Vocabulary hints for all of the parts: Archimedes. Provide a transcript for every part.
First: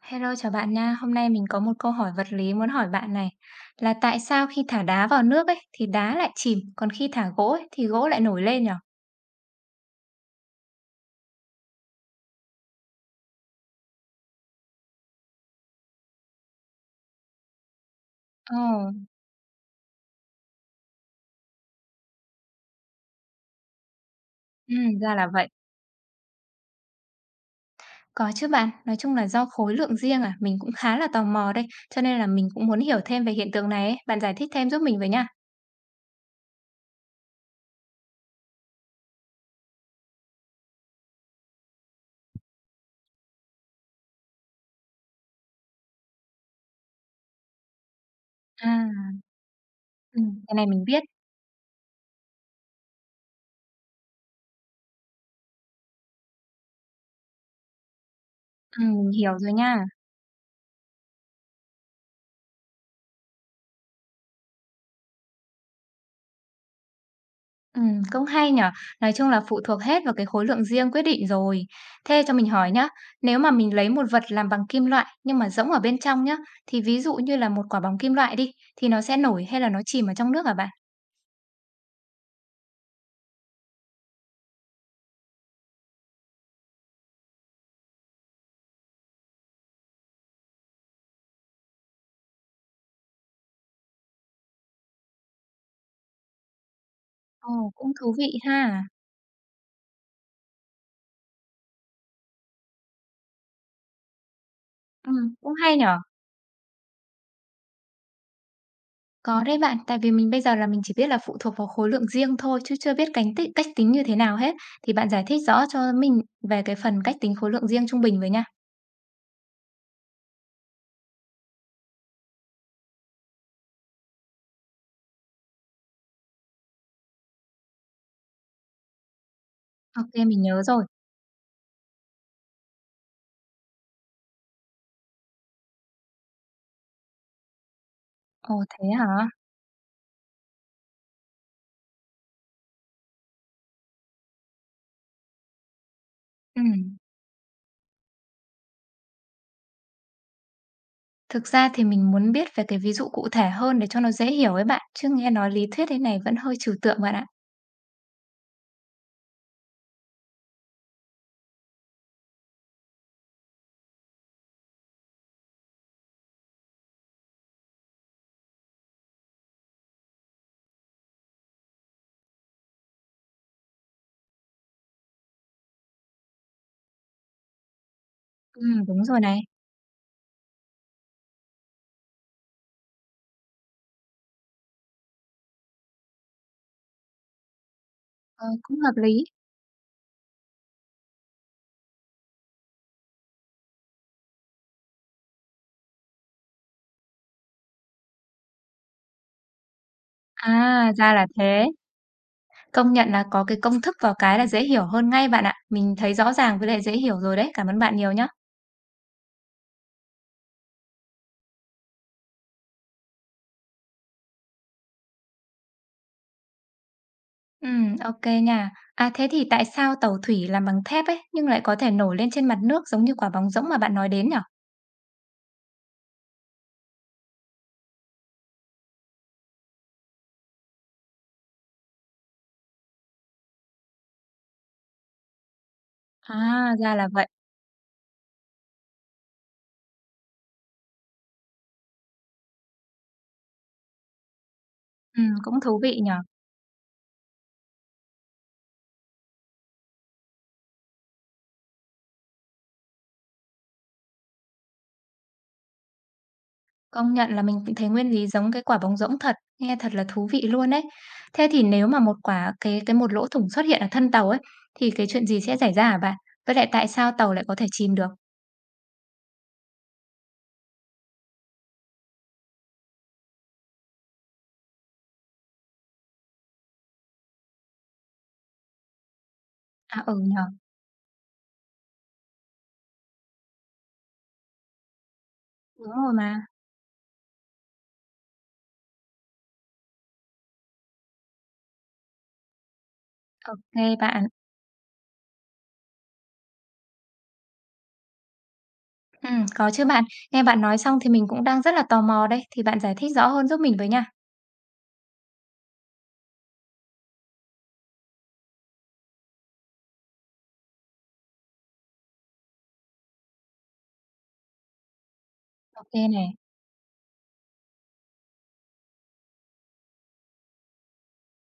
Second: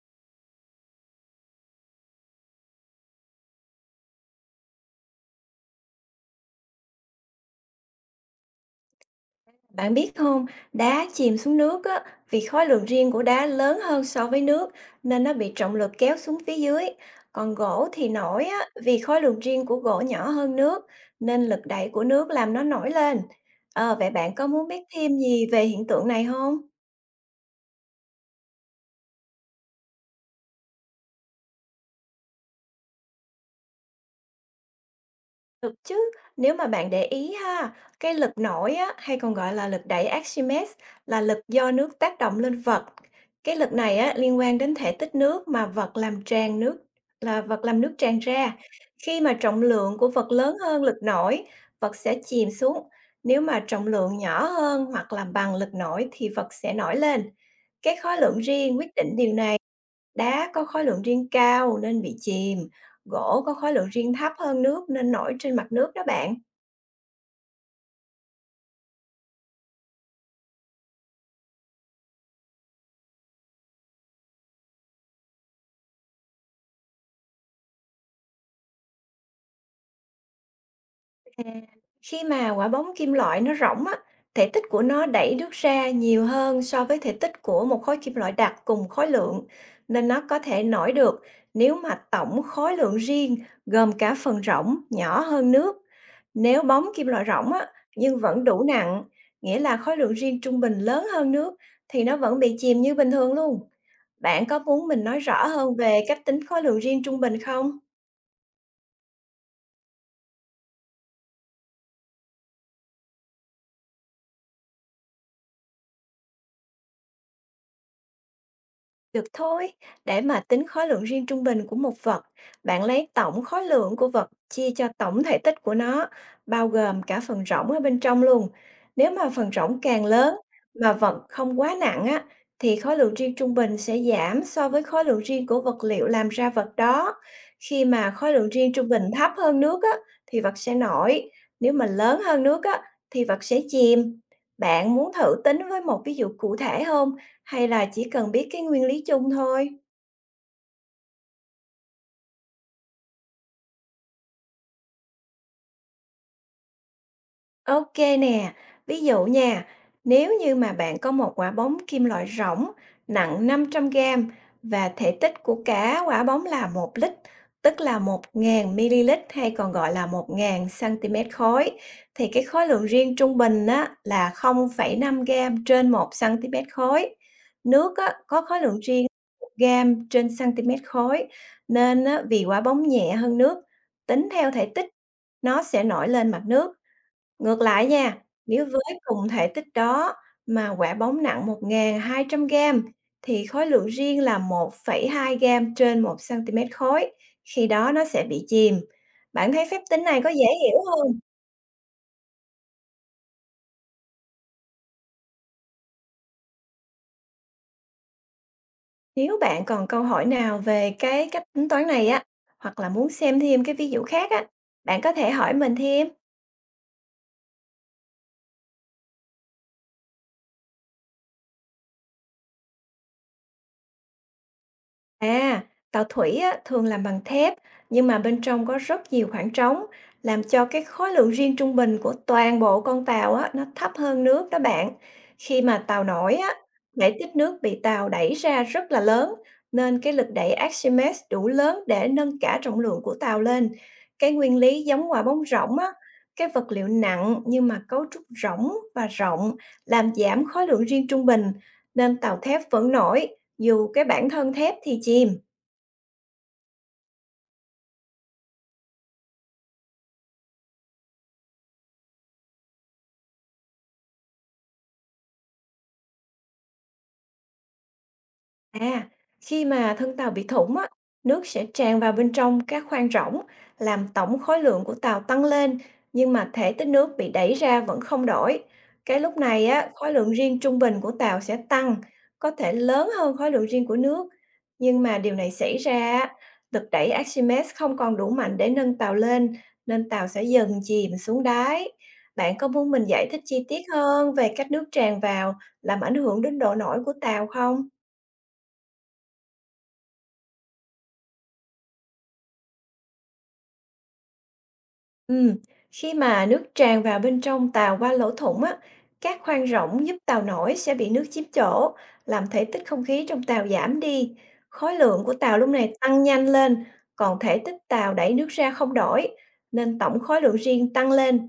Hello, chào bạn nha. Hôm nay mình có một câu hỏi vật lý muốn hỏi bạn này, là tại sao khi thả đá vào nước ấy thì đá lại chìm, còn khi thả gỗ ấy, thì gỗ lại nổi lên nhở? Bạn biết không, đá chìm xuống nước á, vì khối lượng riêng của đá lớn hơn so với nước nên nó bị trọng lực kéo xuống phía dưới. Còn gỗ thì nổi á, Ồ, vì khối lượng riêng của gỗ nhỏ hơn nước nên lực đẩy của nước làm nó nổi lên. Vậy bạn có muốn ừ, biết ra thêm là gì vậy. về hiện tượng này không? Có chứ bạn, nói chung là do khối lượng riêng à, mình cũng khá là tò mò đây, cho nên là mình cũng muốn hiểu thêm về hiện tượng này ấy. Bạn giải thích thêm giúp mình với nha. Được chứ, nếu mà bạn để ý ha, cái lực nổi á, hay còn gọi là lực đẩy Archimedes là lực do nước tác động lên vật. Cái lực này á, liên quan đến thể tích nước mà vật làm tràn nước là vật làm nước tràn ra. À, Khi mà trọng lượng của ừ, vật cái lớn này hơn mình lực biết, nổi, vật sẽ chìm xuống. Nếu mà trọng lượng nhỏ hơn hoặc là bằng lực nổi thì vật sẽ nổi lên. Cái khối lượng riêng ừ, quyết mình định điều hiểu rồi này. nha. Đá có khối lượng riêng cao nên bị chìm, gỗ có khối lượng riêng thấp hơn nước nên nổi trên mặt nước đó bạn. Cũng hay nhở. Nói chung là phụ thuộc hết vào cái khối lượng riêng quyết định rồi. Thế cho mình hỏi nhá, nếu mà mình lấy một vật làm bằng kim loại nhưng mà rỗng ở bên trong nhá, thì ví dụ như là một quả bóng kim loại đi, thì nó sẽ nổi hay là nó chìm ở trong nước hả bạn? À, khi mà quả bóng kim loại nó rỗng á, thể tích của nó đẩy nước ra nhiều hơn so với thể tích của một khối kim loại đặc cùng khối lượng, nên nó có thể nổi được nếu mà tổng khối lượng riêng gồm cả phần rỗng nhỏ hơn nước. Nếu bóng kim loại rỗng á, Ồ, cũng thú nhưng vị vẫn đủ ha. nặng, nghĩa là khối lượng riêng trung bình lớn hơn nước, thì nó vẫn bị chìm như bình thường luôn. Bạn có muốn mình nói rõ Cũng hay hơn nhở. về cách tính khối lượng riêng trung bình không? Có đấy bạn, tại vì mình bây giờ là mình chỉ biết là phụ thuộc vào khối lượng riêng thôi chứ chưa biết cánh tích cách tính như thế nào hết. Thì bạn giải thích rõ cho mình về cái phần cách tính khối lượng riêng trung bình với nha. Được thôi, để mà tính khối lượng riêng trung bình của một vật, bạn lấy tổng khối lượng của vật chia cho tổng thể tích của nó, bao gồm cả phần rỗng ở bên trong luôn. Nếu mà phần rỗng càng Ok, lớn mình nhớ rồi. mà vật không quá nặng á, thì khối lượng riêng trung bình sẽ giảm so với khối lượng riêng của vật liệu làm ra vật đó. Khi mà khối lượng Ồ, riêng thế trung bình hả? thấp hơn nước á, thì vật sẽ nổi. Nếu mà lớn hơn nước á, thì vật sẽ chìm. Bạn muốn thử tính với một ví dụ cụ thể Ừm. không? Hay là chỉ cần biết cái nguyên lý chung thôi? Thực ra thì mình muốn biết về cái ví dụ cụ thể hơn để cho nó dễ hiểu ấy bạn, chứ nghe nói lý thuyết thế này vẫn hơi trừu tượng bạn ạ. OK nè, ví dụ nha, nếu như mà bạn có một quả bóng kim loại rỗng nặng 500 gram và thể tích của cả quả bóng là 1 lít, tức là 1.000 ml hay còn gọi là 1.000 cm khối, thì cái khối lượng riêng trung bình á, là 0,5 gram trên 1 cm khối. Nước á, có khối lượng Đúng riêng rồi này. 1 gram trên cm khối, nên á, vì quả bóng nhẹ hơn nước, tính theo thể tích, nó sẽ nổi lên mặt nước. Ngược lại nha, Ờ, nếu cũng với hợp lý. cùng thể tích đó mà quả bóng nặng 1.200 gram thì khối lượng riêng là 1,2 gram trên 1 cm khối, khi đó nó sẽ bị chìm. Bạn thấy phép tính này có dễ hiểu À, ra không? là thế. Công nhận là có cái công thức vào cái là dễ hiểu hơn ngay bạn ạ. Mình thấy rõ ràng với lại dễ hiểu rồi đấy. Cảm ơn bạn nhiều nhá. Nếu bạn còn câu hỏi nào về cái cách tính toán này á, hoặc là muốn xem thêm cái ví dụ khác á, bạn có thể hỏi mình thêm. Ok nha. À, thế thì tại sao tàu thủy làm bằng thép ấy nhưng lại có thể nổi lên trên mặt nước giống như quả bóng rỗng mà bạn nói đến nhở? À, tàu thủy á, thường làm bằng thép nhưng mà bên trong có rất nhiều khoảng trống làm cho cái khối lượng riêng trung bình của toàn bộ con tàu á, nó thấp hơn nước đó bạn. Khi mà tàu nổi á, À, ra là đẩy vậy. tích nước bị tàu đẩy ra rất là lớn nên cái lực đẩy Archimedes đủ lớn để nâng cả trọng lượng của tàu lên. Cái nguyên lý giống quả bóng Cũng thú rổng á, vị nhở. cái vật liệu nặng nhưng mà cấu trúc rỗng và rộng làm giảm khối lượng riêng trung bình nên tàu thép vẫn nổi dù cái bản thân thép thì chìm, Công nhận là mình cũng thấy nguyên lý giống cái quả bóng rỗng thật, nghe thật là thú vị luôn ấy. Thế thì nếu mà một quả cái một lỗ thủng xuất hiện ở thân tàu ấy, thì cái chuyện gì sẽ xảy ra hả bạn? Với lại tại sao tàu lại có thể chìm được? à, khi mà thân tàu bị thủng á, nước sẽ tràn vào bên trong các khoang rỗng, làm tổng khối lượng của tàu tăng lên, nhưng mà thể tích nước bị đẩy ra vẫn không đổi. Cái lúc này á, À khối ừ lượng nhỉ, riêng trung bình của tàu sẽ tăng, có thể lớn hơn khối lượng riêng của nước. Nhưng mà điều này xảy đúng rồi ra, á, mà. lực đẩy Archimedes không còn đủ mạnh để nâng tàu lên, nên tàu sẽ dần chìm xuống đáy. Bạn có muốn mình giải thích chi tiết Ô bạn. hơn về cách nước tràn vào làm ảnh hưởng đến độ nổi của tàu không? Có chứ bạn. Nghe bạn nói xong thì mình cũng đang rất là tò mò đây, thì bạn giải thích rõ hơn giúp mình với nha. Ừm, khi mà nước tràn vào bên trong tàu qua lỗ thủng á, các khoang rỗng giúp tàu nổi sẽ bị nước chiếm chỗ, làm thể tích không khí trong tàu giảm đi. Khối lượng của tàu lúc Ok này tăng này, nhanh lên, còn thể tích tàu đẩy nước ra không đổi, nên tổng khối lượng riêng tăng lên.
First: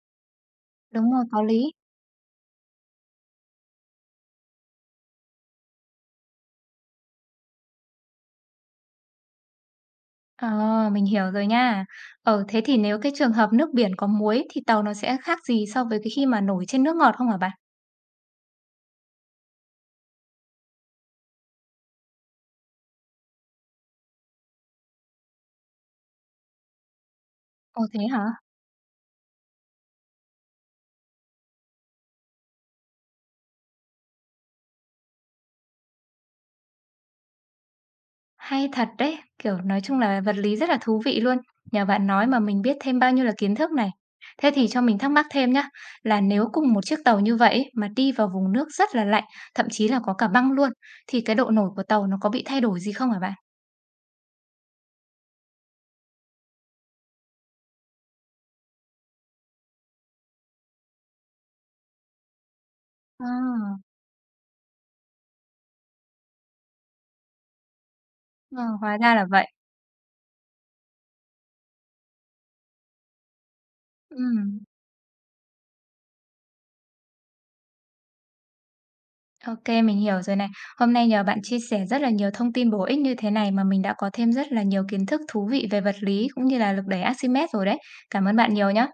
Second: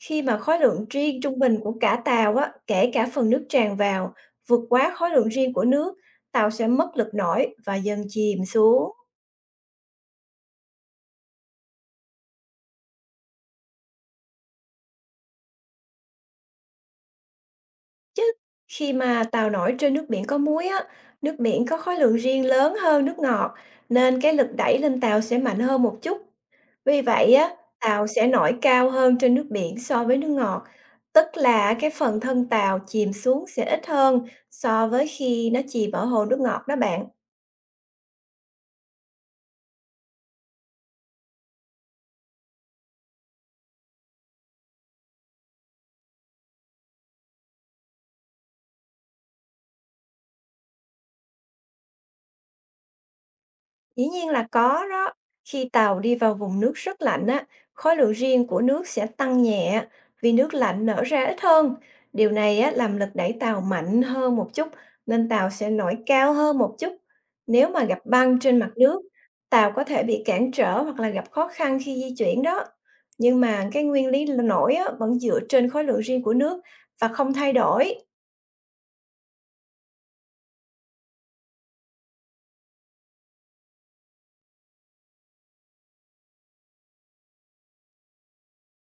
Khi mà khối lượng đúng riêng rồi, trung có bình lý. của cả tàu á, kể cả phần nước tràn vào, vượt quá khối lượng riêng của nước, tàu sẽ mất lực nổi và dần chìm xuống. Ờ, mình hiểu rồi nha. Ờ, thế thì nếu cái trường hợp nước biển có muối thì tàu nó sẽ khác gì so với cái khi mà nổi trên nước ngọt không hả bạn? Chứ, khi mà tàu nổi trên nước biển có muối á, nước biển có khối lượng riêng lớn hơn nước ngọt, nên cái lực đẩy lên tàu sẽ mạnh hơn một chút. Vì vậy á, Ồ thế tàu hả? sẽ nổi cao hơn trên nước biển so với nước ngọt, tức là cái phần thân tàu chìm xuống sẽ ít hơn so với khi nó chìm ở hồ nước ngọt đó bạn. Hay thật đấy, kiểu, nói chung là vật lý rất là thú vị luôn. Nhờ bạn nói mà mình biết thêm bao nhiêu là kiến thức này. Thế thì cho mình thắc mắc thêm nhá, là nếu cùng một chiếc tàu như vậy ấy, mà đi vào vùng nước rất là lạnh, thậm chí là có cả băng luôn, thì cái độ nổi của tàu nó có bị thay đổi gì không hả bạn? Dĩ nhiên là có đó. Khi tàu đi vào vùng nước rất lạnh á, khối lượng riêng của nước sẽ tăng nhẹ vì nước lạnh nở ra ít hơn. Điều này á, làm lực đẩy tàu À, mạnh hơn một chút nên tàu sẽ nổi cao hơn một chút. Nếu mà gặp băng trên ờ, mặt hóa nước, ra là vậy. tàu có thể bị cản trở hoặc là gặp khó khăn khi di chuyển đó. Nhưng mà cái nguyên lý Ừm, nổi á, vẫn dựa trên khối lượng riêng của nước và không thay đổi. OK, mình hiểu rồi này. Hôm nay nhờ bạn chia sẻ rất là nhiều thông tin bổ ích như thế này mà mình đã có thêm rất là nhiều kiến thức thú vị về vật lý cũng như là lực đẩy Archimedes rồi đấy. Cảm ơn bạn nhiều nhá.